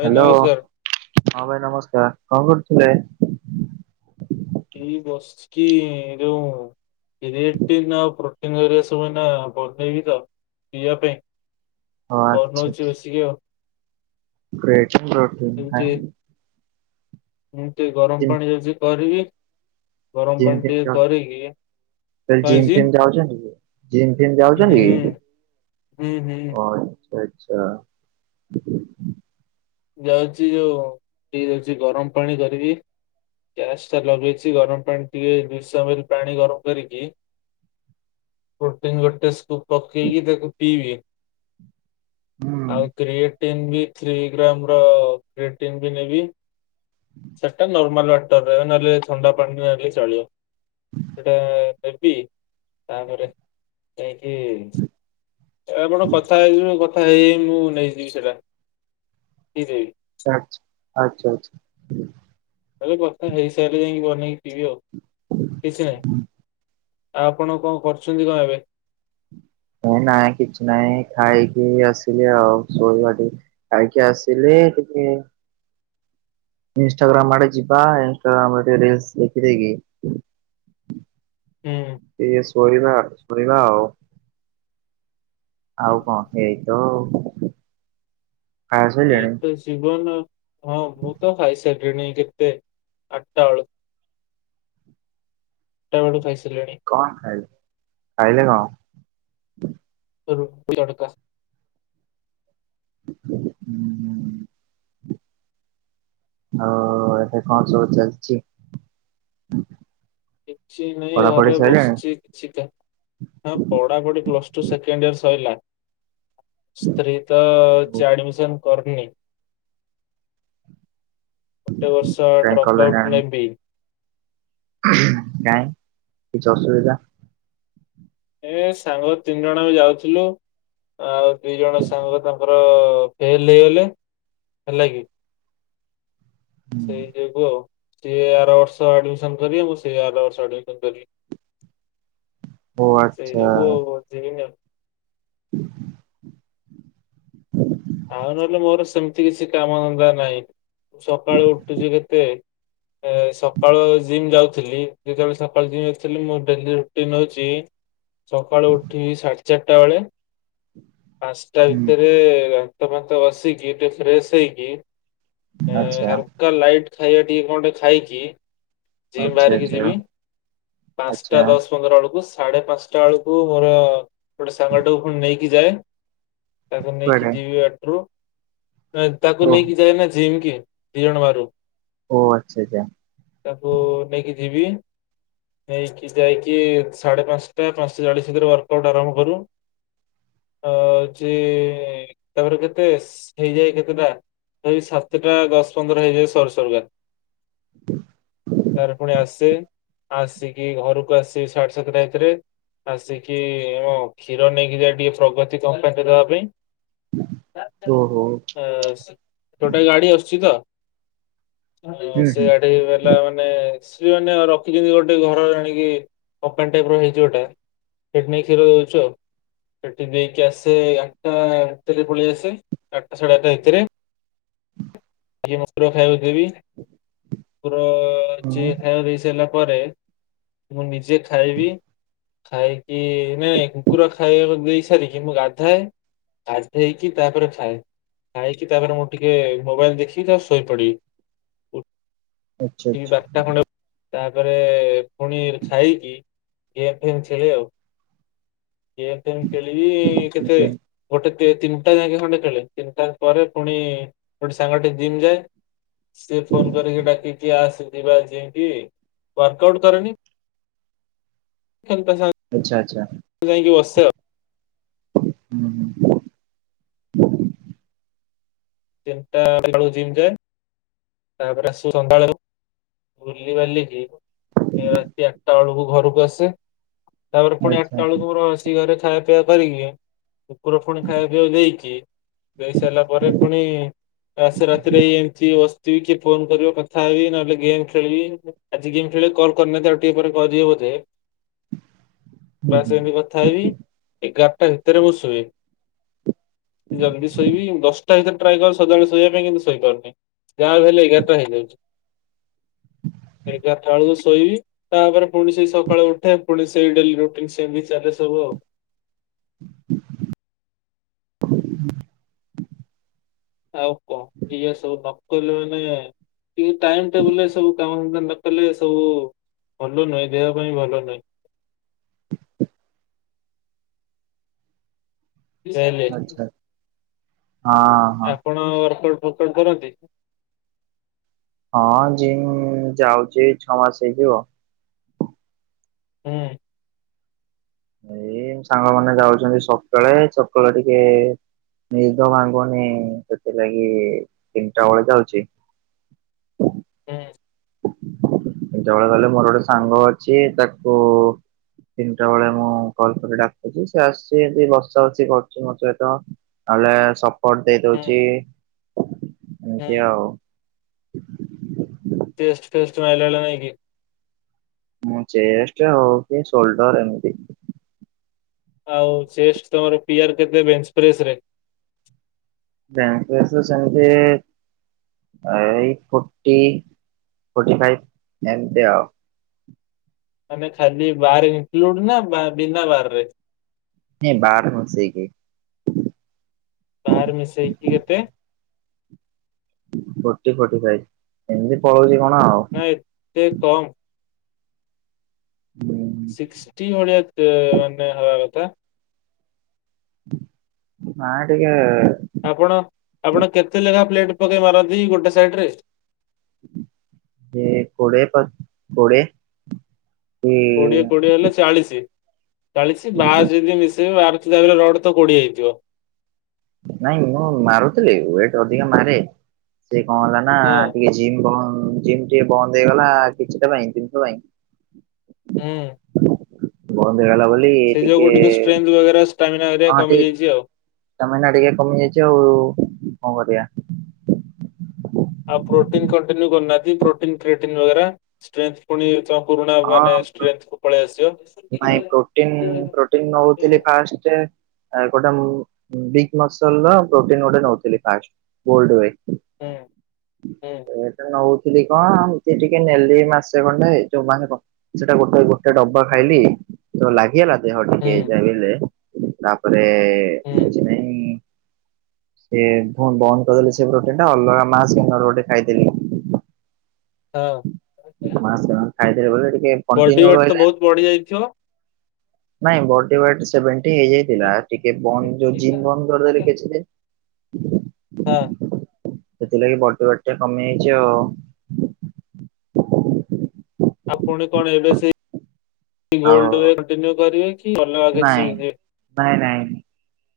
ଭାଇ ହାଲୋ, ନମସ୍କାର ହଁ ଭାଇ ନମସ୍କାର୍। କଣ କରୁଥିଲେ? ଏଇ ବସିକି ଏ ଯୋ ରେଟିନ୍ ଆଉ ପୋ- ପ୍ରୋଟିନ କରିବା ସବୁଦିନ ବନେଇବି ତ ପିଇବା ପାଇଁ। ହଁ ବନଉଚି ବସିକି ଆଉ। [unintelligible] ପ୍ରୋଟିନ ଏମିତି ହେଁ। ମୁଁ ଟିକେ ଗରମ ଜିମ୍ ପାଣି ଯାଉଛି କରିବି। ଗରମ ଜିମ ପାଣି ଫିମ୍ ଟିକେ କରିକି ତ କଣ ଜିମ ହେଇଛି ଫିମ୍ ଯାଉଛନ୍ତି କି? ଜିମ୍ ଫିମ ହୁଁ ଯାଉଛନ୍ତି କି ହୁଁ ହୁଁ ଓ ଆଛା। ଯାଉଛି ଯୋଉ ଦି ଡେକିଚି ଗରମ ପାଣି କରିବି। ଗ୍ୟାସ୍ ଟା ଲଗେଇଛି ଗରମ ପାଣି ଟିକେ ଦୁଇଶ ଏମେଲ ପାଣି ଗରମ କରିକି ପ୍ରୋଟିନ୍ ଗୋଟେ ସ୍କୋପ୍ ପକେଇକି ତାକୁ ପିଇବି। ହୁଁ ଆଉ କ୍ରିଏଟିନ୍ ବି ଥ୍ରୀ ଗ୍ରାମର୍ ର୍ବ୍ରିଟିଙ୍ଗ୍ ବି ନେବି ସେଟା ନର୍ମାଲ ଅଟେ। ନହେଲେ ଥଣ୍ଡା ପାଣି ନହଲେ ଚଳିବ। ସେଟା ନେବି ତାପରେ ଯାଇଁକି ଆପଣ କଥା ହେଇ କଥା ହେଇଯାଇ ମୁଁ ନେଇଯିବି ସେଇଟା ହେଇଯିବି ଆଛା ଆଚ୍ଛା ଆଚ୍ଛା। ଏବେ ଗୋଟେ ହେଇ ସାରିଲେ ହିଁ ବନେଇକି ପିଇବି ଆଉ କିଛି ନାହିଁ। ଆଉ ଆପଣ କଣ କରୁଛନ୍ତି ଗାଁରେ ନାଇଁ କିଛି ନାହିଁ ଖାଇକି ଆସିଲି ଆଉ ଶୋଇବା ଟିକେ। ଖାଇକି ଆସିଲି ତାପରେ ଇଷ୍ଟଟାଗ୍ରାମ ଆଡେ ଯିବା ଇଷ୍ଟାଗ୍ରାମ ରେ ଟିକେ ରିଲସ ଦେଖିଦେଇକି ହୁଁ। ଟିକେ ଶୋଇବା ଶୁଣିବା ଆଉ। ଆଉ କଣ ଏଇ ତ। ଖାଇ ଏଇ ସାଇଲେଣି ତ ଜୀବନ ହଁ ମୁଁ ତ ଖାଇସାରିଲିଣି କେତେ ଆଠଟା ଆଳୁ ଆଠଟାଆଳୁ ଖାଇ ସରିଲିଣି? କଣ ଖାଇଲେ ଖାଇଲେ କଣ? ରୁଟି ତଡ଼କା। ହୁଁ। ହଉ ଏବେ କଣ ସବୁ ଚାଲିଛି? କିଛି ନାହିଁ ପଢାପଢି ଘରେ ସରିଲାଣି? ବସିଛି କିଛି କା ହଁ ପଢା ପଢ଼ି ପ୍ଲସ ଟୁ ସେକେଣ୍ଡ ଇୟର ସରିଲା। ସ୍ତ୍ରୀ ଟା ଓ କିଛି ଆଡମିସନ କରନି। ଗୋଟେ ବର୍ଷ କାଇଁ ଡ୍ରପ କଲନି ଆଉଟ୍ ଆଡମି ନେବି। କାଇଁ କିଛି ଅସୁବିଧା? ଏ ସାଙ୍ଗ ତିନି ଜଣ ଯାଇଥିଲୁ ଆଉ ଦି ଜଣ ସାଙ୍ଗ ତାଙ୍କର ଏ ଫେଲ୍‌ ହେଇଗଲେ ହେଲା କି ହୁଁ। ସେଇ ଯୁଗୁଁ ଆଉ ସିଏ ଆର ବର୍ଷ ଆଡମିସନ କରିବେ ମୁଁ ସେ ଆର ବର୍ଷ ଆଡମିନ କରିବି। ଓ ସେଇ ଆଚ୍ଛା ଯୋଗୁ ଯିବିନି। ହଁ ହଁ ଆଉ ନହେଲେ ମୋର ସେମିତି କିଛି କାମ ଧନ୍ଦା ନାହିଁ ସକାଳୁ ଉଠୁଛି କେତେ ଏ ସକାଳ ଜିମ୍ ଯାଉଥିଲି ଯେତେବେଳେ ସକାଳ ଜିମ୍ ଯାଉଥିଲି ମୋ ଡେଲି ରୁଟିନ ହଉଛି ସକାଳୁ ଉଠି ସାଢେ ଚାରିଟା ବେଳେ ପାଞ୍ଚଟା ହୁଁ ଭିତରେ ଦାନ୍ତ ଫାତ ଘସିକି ଟିକେ ଫ୍ରେଶ ହେଇକି ଏ ଆଚ୍ଛା ହାଲକା ଲାଇଟ୍ ଖାଇବା ଟିକେ କଣ ଟେ ଖାଇକି ଜି ଆଚ୍ଛା ବାହାରିକି ଆଚ୍ଛା ଯିବି ଆଚ୍ଛା ପାଞ୍ଚଟା ଦଶ ପନ୍ଦର ବେଳକୁ ସାଢେ ପାଞ୍ଚଟା ବେଳକୁ ମୋର ଗୋଟେ ସାଙ୍ଗ ଟାକୁ ପୁଣି ନେଇକି ଯାଏ। ତାକୁ ନେଇକି କୁଆଡେ ଯିବି ବାଟରୁ ତାକୁ ଓ ନେଇକି ଯାଏନା ଜିମ୍ କି? ଦି ଜଣ ବାହାରୁ [inaudible] ତାକୁ ନେଇକି ଯିବି। ନେଇକି ଯାଇକି, ସାଡ଼େ ପାନ୍ସଟା ପାନ୍ସାଟା ଚାଳିଶ୍ ଭିତରେ ଆରମ୍ଭ କ ତା'ପରେ କେତେ ହେଇଯାଏ କେତେଟା। ସାତ୍‌ଟା ଦଶ୍ ପନ୍ଦର୍ ହେଇଯାଏ, ସରୁ ସରୁ ତା ରେ ପୁଣି ଆସେ, ଆସିକି ଘରୁକୁ ଆସେ ସାଡ଼େ ସାତ ଆସିକି କ୍ଷୀର ନେଇକି ଯାଏ, ଟିକେ ପ୍ରଗତି କମ୍ପାନୀ ଦେବା ପାଇଁ। ଓହୋ [inaudible] [unintelligible] ଟାଇପ୍ ର ହୁଁ ହୁଁ ହେଇଚି ଗୋଟେ, ସେ ନେଇକି କ୍ଷୀର ଦଉଚୁ ଆଉ। ସେଠି ଦେଇକି ଆସେ ଆ-ଟା ଭିତରେ ପଳେଇ ଆସେ, ଆଟା ସାଢ଼େ ଆ--ଟା ଭି--ରେ। ହୁଁ [inaudible] ମୁଁ ନିଜେ ଖାଇବି। ଖାଇକି କୁକୁର ଖାଇବାକୁ ଦେଇ ସାରିକି ମୁଁ ଗାଧାଏ। ଗାଧେଇକି ତା'ପରେ ଖାଏ, ଖାଇକି ତାପରେ ମୁଁ ଟିକେ ମୋବାଇଲ୍‌ ଦେଖି--ତା'--ରେ ଶୋଇ ପଡ଼ିବି। ଆଚ୍ଛା ତା'ପରେ ପୁଣି ଖାଇକି ଗେମ୍ ଫେମ୍ ଖେଳେ ଆଉ। ଗେମ୍ ଫେମ୍ ଖେଳିବି କେତେ। ଆଚ୍ଛା ଗୋଟେ ତିନ୍‌ଟା----ଖଣ୍ଡେ ଖେ ତିନିଟା ପରେ ପୁଣି ଗୋଟେ ସାଙ୍ଗଟେ ଜିମ୍ ଯାଏ। ଫୋନ୍ କରିକି ଡ଼ାକି [inaudible] [inaudible] [inaudible] ହୁଁ [inaudible] ବୁଲି ବାଲିକି ରାତି ଆ--ଟା ବଳକୁ ଘରୁକୁ ଆସେ। ତା'ପରେ ପୁଣି ଆ--ଟା ଆଚ୍ଛା ବଳକୁ ମୋର ଖାଇବା ପିଇବା କରିକି ଣି ଖାଇବା ପିଇବା କୁ ଦେଇକି ଦେଇ ସା ପରେ ପୁଣି ଆସେ ରାତି ରେ ଫୋନ୍‌ କରିବ କଥା ହେବି, ନହେଲେ ଗେ ଖେଳିବି, ଆଜି ଗେମ୍ ଆଉ ଟିକେ ପରେ କରିବେ ବୋଧେ। ହୁଁ କଥା ହୁଁ ହେବି, ଏଗାର୍ ଟା ଭିତରେ ମୁଁ ସୁଏ। ଜଲ୍ଦି ଶୋଇବି, ଦଶ୍ ଟା ଭିତରେ ଟ୍ରାଏ ସଦାବେଳେ ଶୋଇବା ପାଇଁ କିନ୍ତୁ ଶୋଇ ପାରୁନି। ଯା ହେଲେ ଏଗାରେ ଟା ହେଇଯାଉଚି। ଏଗାର୍ ଟା ଳକୁ ଶୋଇବି। ତା'ପରେ ପୁଣି ସେଇ ସକାଳେୁ ଉଠେ, ପୁଣି ସେଇ ଡ଼େଲି ରୁଟିନ୍‌ ଚାଲେ ସବୁ ଆଉ। ହ [inaudible] ହେଲେ ସବୁ ଭଲ ନାହିଁ ଦେହ ପାଇଁ ଭଲ ନାହିଁ। ହେଲେ [inaudible] ଆପଣ କରନ୍ତି। ହଁ ଯାଉଚି ଛଅ ମାସ୍ ହେଇଯିବ। [inaudible] ଏଇ ସାଙ୍ଗ ମାନେ ଯାଉଚନ୍ତି ସକାଳେ, ସକାଳେ ଟିକେ ନିଦ ଭାଙ୍ଗୁନି, ସେଥି ତିନ୍‌ଟା ବଳେ ଯାଉଚି। [inaudible] ବଳେ ଗଲେ, ମୋର ଗୋଟେ ସାଙ୍ଗ ଅଛି ତାକୁ [inaudible] ସପଟ୍ ଦେଇ ହୁଁ ଦଉଚି ହୁଁ ଆଉ। [inaudible] ମୁଁ ଚେଷ୍ଟେ ହଉକି ସୋଲ୍‌ଡ଼ର୍ ଏମ୍ତି ଆଉ ଚେଷ୍ଟ ତମର ପି ଆର କେତେ ବେଞ୍ଚ ପ୍ରେସରେ? [unintelligible] ସେମତି ଏଇ ଫର୍ଟି ଫଟି ଫାଇପ୍ ଏମତି ଆଉ। ମାନେ ଖାଲି ବାର ଇନକ୍ଲୁଡ ନା ବିନା ବାର ରେ? ନାଇଁ ବାର୍ ମିଶେଇକି। ବାର୍ ମିଶେଇକି କେତେ? Forty forty five. ଏମିତି ପଳଉଛି କଣ ଆଉ। ମାନେ ଏତେ କମ୍। [unintelligible] ସିକ୍ସଟି ଭଳିଆ ଟେ ଆମେ ହବା କଥା। ନା ଟିକେ ଆପଣ ଆପଣ କେତେ ଲେଖା ପ୍ଲେଟ ପକେଇ ମାରନ୍ତି ଗୋଟେ ସାଇଟ ରେ? ଏ କୋଡ଼ିଏ ପ କୋଡ଼ିଏ। କୋଡିଏ କୋଡିଏ ହେଲେ ଚାଳିଶ। ଚାଳିଶ ଲାର୍ଜ ଯଦି ମିଶ ବାର୍ ଥିଲା ବେଳେ ରଡ ତ କୋଡିଏ ହେଇଥିବ। ନାଇଁ ମୁଁ ମାରୁଥିଲି ୱେଟ ଅଧିକା ମାରେ। ସେ କଣ ହେଲା ନା ହଁ ଟିକେ ଜିମ୍ କଣ ଜିମ୍ ଟିକେ ବନ୍ଦ ହେଇଗଲା କିଛିଟା ପାଇଁ ଜିନିଷ ପାଇଁ। ହୁଁ। ବନ୍ଦ ହେଇଗଲା ବୋଲି ସେଇ ଯୋଗୁକୁ ଟିକେ ଷ୍ଟ୍ରେନ୍ଥ ବଗେରା ଷ୍ଟାମିନା ହଁ ହେରିକା ଟିକେ କମିଯାଇଛି ଆଉ। ଷ୍ଟାମିନା ଟିକେ କମିଯାଇଚି ଆଉ କଣ କରିବା। ଆଉ ପ୍ରୋଟିନ୍ କଣ୍ଟିନ୍ୟୁ କରନାହାନ୍ତି ପ୍ରୋଟିନ୍ କ୍ରିଏଟିନ ବଗେରା। ଷ୍ଟ୍ରେନ୍ଥ ପୁଣି ତମ ପୁରୁଣା ହଁ ମାନେ ଷ୍ଟ୍ରେନ୍ଥ କୁ ପଳେଇ ନାଇଁ ପ୍ରୋଟିନ୍ ଆସିବ। ପ୍ରୋଟିନ୍ ନଉଥିଲି ଫାଷ୍ଟ ଗୋଟେ ୱିକ୍ ମସଲର ପ୍ରୋଟିନ ଗୋଟେ ନଉଥିଲି ଫାଷ୍ଟ। ଗୋଡ ୱେ। ହୁଁ ହେଟା ନଉଥିଲି କଣ ଏମତି ଟିକେ ନେଲି ମାସେ ଖଣ୍ଡେ ଯୋଉମାନେ କଣ ସେଟା ଗୋଟେ ଗୋଟେ ଡବା ଖାଇଲି ତ ଲାଗିଗଲା ଦେହ ଟିକେ ଯାହା ବି ହେଲେ। ତାପରେ ହୁଁ କିଛି ନାଇଁ ସେ ପୁଣି ବନ୍ଦ କରିଦେଲେ ସେ ପ୍ରୋଟିନ ଟା ଅଲଗା ମାସ ଗେନର ଗୋଟେ ଖାଇଦେଲି। ହଁ। ମାସ ଗେନର ଖାଇଦେଲେ ବୋଲି ଟିକେ ବଡି କଣ୍ଟିନ୍ୟୁ ୱେଟ ତ ରହିଲା। ବହୁତ ବଢି ଯାଇଥିବ। ନାଇଁ ବଡି ୱେଟ୍ ସେଭେନଟି ହେଇଯାଇଥିଲା। ଟିକେ ବନ୍ଦ ଯୋଉ ଜିନ୍ ବନ୍ଦ କରିଦେଲେ କିଛି ଦିନ୍। ହଁ। ସେଥିଲାଗି ବଟି ୱେଟ୍ ଟିକେ କମିଯାଇଚି ଆଉ। ଆଉ ପୁଣି କଣ ଏବେ ସେ ଗୋଲ୍ଡ ଆଉ ୱେ କଣ୍ଟିନିଉ କରିବେ କି ଅଲଗା କିଛି ନାଇଁ ନାଇଁ ନାଇଁ।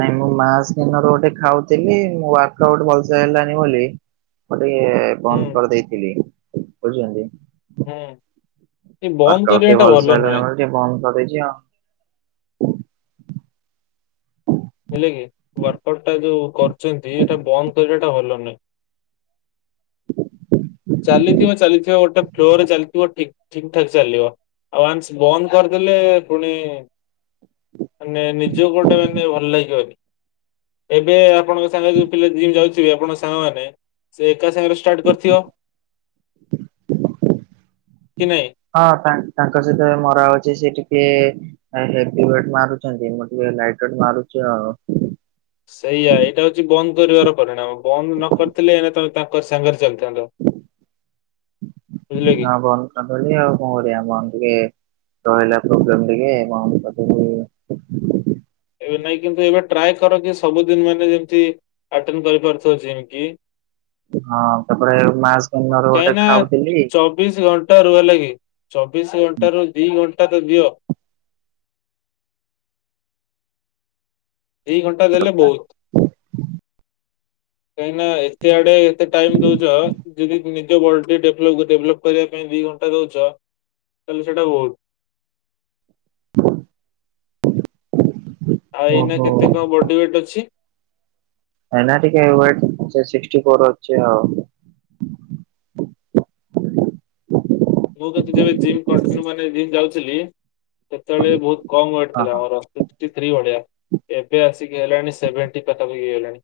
ନାଇଁ ମୁଁ ମାସ୍ ଗେନର ଗୋଟେ ଖାଉଥିଲି ମୁଁ ୱାର୍କ ଆଉଟ ଭଲସେ ହେଲାନି ବୋଲି ମୁଁ ଟିକେ ହୁଁ। ବନ୍ଦ କରିଦେଇଥିଲି ବୁଝିପାରିଲେ। ହୁଁ। ନାଇଁ ବନ୍ଦ ଆଉଟ ଟିକେ କରିବା ଟା ଭଲସେ ଭଲ ହେଲାନି ନୁହେଁ। ବୋଲି ଟିକେ ବନ୍ଦ କରି ଦେଇଛି ଆଉ। ହେଲେ କି ୱାର୍କଆଉଟ୍ ଟା ଯୋଉ କରୁଛନ୍ତି ଏଟା ବନ୍ଦ କରିବା ଟା ଭଲ ନୁହେଁ। ଚାଲିଥିବ ଚାଲିଥିବ ଗୋଟେ ଫ୍ଲୋ ରେ ଚାଲିଥିବ ଠିକ୍ ଠିକ୍ ଠାକ୍ ଚାଲିବ। ଆଉ ୱାନ୍ସ ବନ୍ଦ କରିଦେଲେ ପୁଣି ମାନେ ନିଜକୁ ଗୋଟେ ଏନ୍ତି ଭଲ ଲାଗିବ କି। ଏବେ ଆପଣଙ୍କ ସାଙ୍ଗରେ ଯୋଉ ପିଲା ଯିିମ୍ ଯାଉଥିବେ ଆପଣଙ୍କ ସାଙ୍ଗମାନେ ସେ ଏକା ସାଙ୍ଗରେ ଷ୍ଟାର୍ଟ କରିଥିବ। କି ନାଇଁ? ହଁ ତା ତାଙ୍କ ସହିତ ଏବେ ମରାହେଉଚି ସେ। [unintelligible] ହେ ହେବି ୱେଟ୍ ମାରୁଛନ୍ତି ମୁଁ ଟିକେ ଲାଇଟୱେଟ୍ ମାରୁଚି ଆଉ। ସେଇଆ ଏଇଟା ହଉଛି ବନ୍ଦ କରିବାର ପରିଣାମ। ବନ୍ଦ ନ କରିଥିଲେ ଏଇନା ତ ତାଙ୍କ ସାଙ୍ଗରେ ଚାଲିଥାନ୍ତ। ବୁଝିଲେ କି? ହଁ ବନ୍ଦ କରିଦେଲି ଆଉ। କଣ କରିବା ବନ୍ଦ ଟିକେ ରହିଲା ପ୍ରୋଗ୍ରାମ ଟିକେ ବନ୍ଦ କରଦେଲି। ଏବେ ନାଇଁ କିନ୍ତୁ ଏବେ ଟ୍ରାଏ କର କି ସବୁଦିନ ମାନେ ଯେମତୀ ଅଟେନ କରିପାରୁଥିବ ଜିମ୍ କି। ହଁ ତାପରେ ମାସଗେନାର ଗୋଟେ ଖାଉଥିଲି। ପ୍ଳିସ ଘଣ୍ଟାରୁ ହେଲାକି ଚବିଶ ଘଣ୍ଟାରୁ ଦି ଘଣ୍ଟା ତ ଦିଅ। ଦି ଘଣ୍ଟା ଦେଲେ ବହୁତ। କାହିଁକି ନା ଏତେ ଆଡେ ଏତେ ଟାଇମ ଦଉଛ। ଯଦି ନିଜ ବଡିଟି ଡେବ-ଡେଭଲପ କରିବା ପାଇଁ ଦି ଘଣ୍ଟା ଦଉଛ ତାହେଲେ ସେଇଟା ବହୁତ। [inaudible] ଆଉ ଏଇନା ଓହୋ କେତେ କଣ ବଡି ୱେଟ୍ ଅଛି। ନାଇଁନା ଟିକେ ୱେଟ୍ ସେ ସିକ୍ଟିଫର୍ ଅଛି ଆଉ। ମୁଁ କତୁ ଯେବେ ଜିମ କଣ୍ଟିନ୍ୟୁ ମାନେ ଜିମ ଯାଉଥିଲି। ସେତେବେଳେ ବହୁତ କମ ୱେଟ ଥିଲା ମୋର। ଫିଫ୍ଟି ଥ୍ରୀ ବଡିଆ। ଏବେ ଆସିକି ହେଲାଣି ସେଭେଣ୍ଟି ପାଖାପାଖି ହେଇ ଗଲାଣି।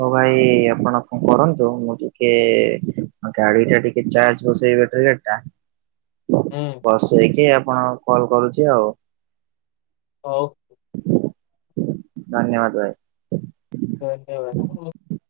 ହଁ ଭାଇ ଆପଣ କଣ କରନ୍ତୁ ମୁଁ ଟିକେ ଗାଡି ଟା ଟିକେ ଚାର୍ଜ ବସେଇ ବେଟ୍ରି ଗାଡି ଟା। ହୁଁ। ବସେଇକି ଆପଣ କଲ କରୁଛି ଆଉ। ହଉ। ଧନ୍ୟବାଦ ଭାଇ। ଧନ୍ୟବାଦ।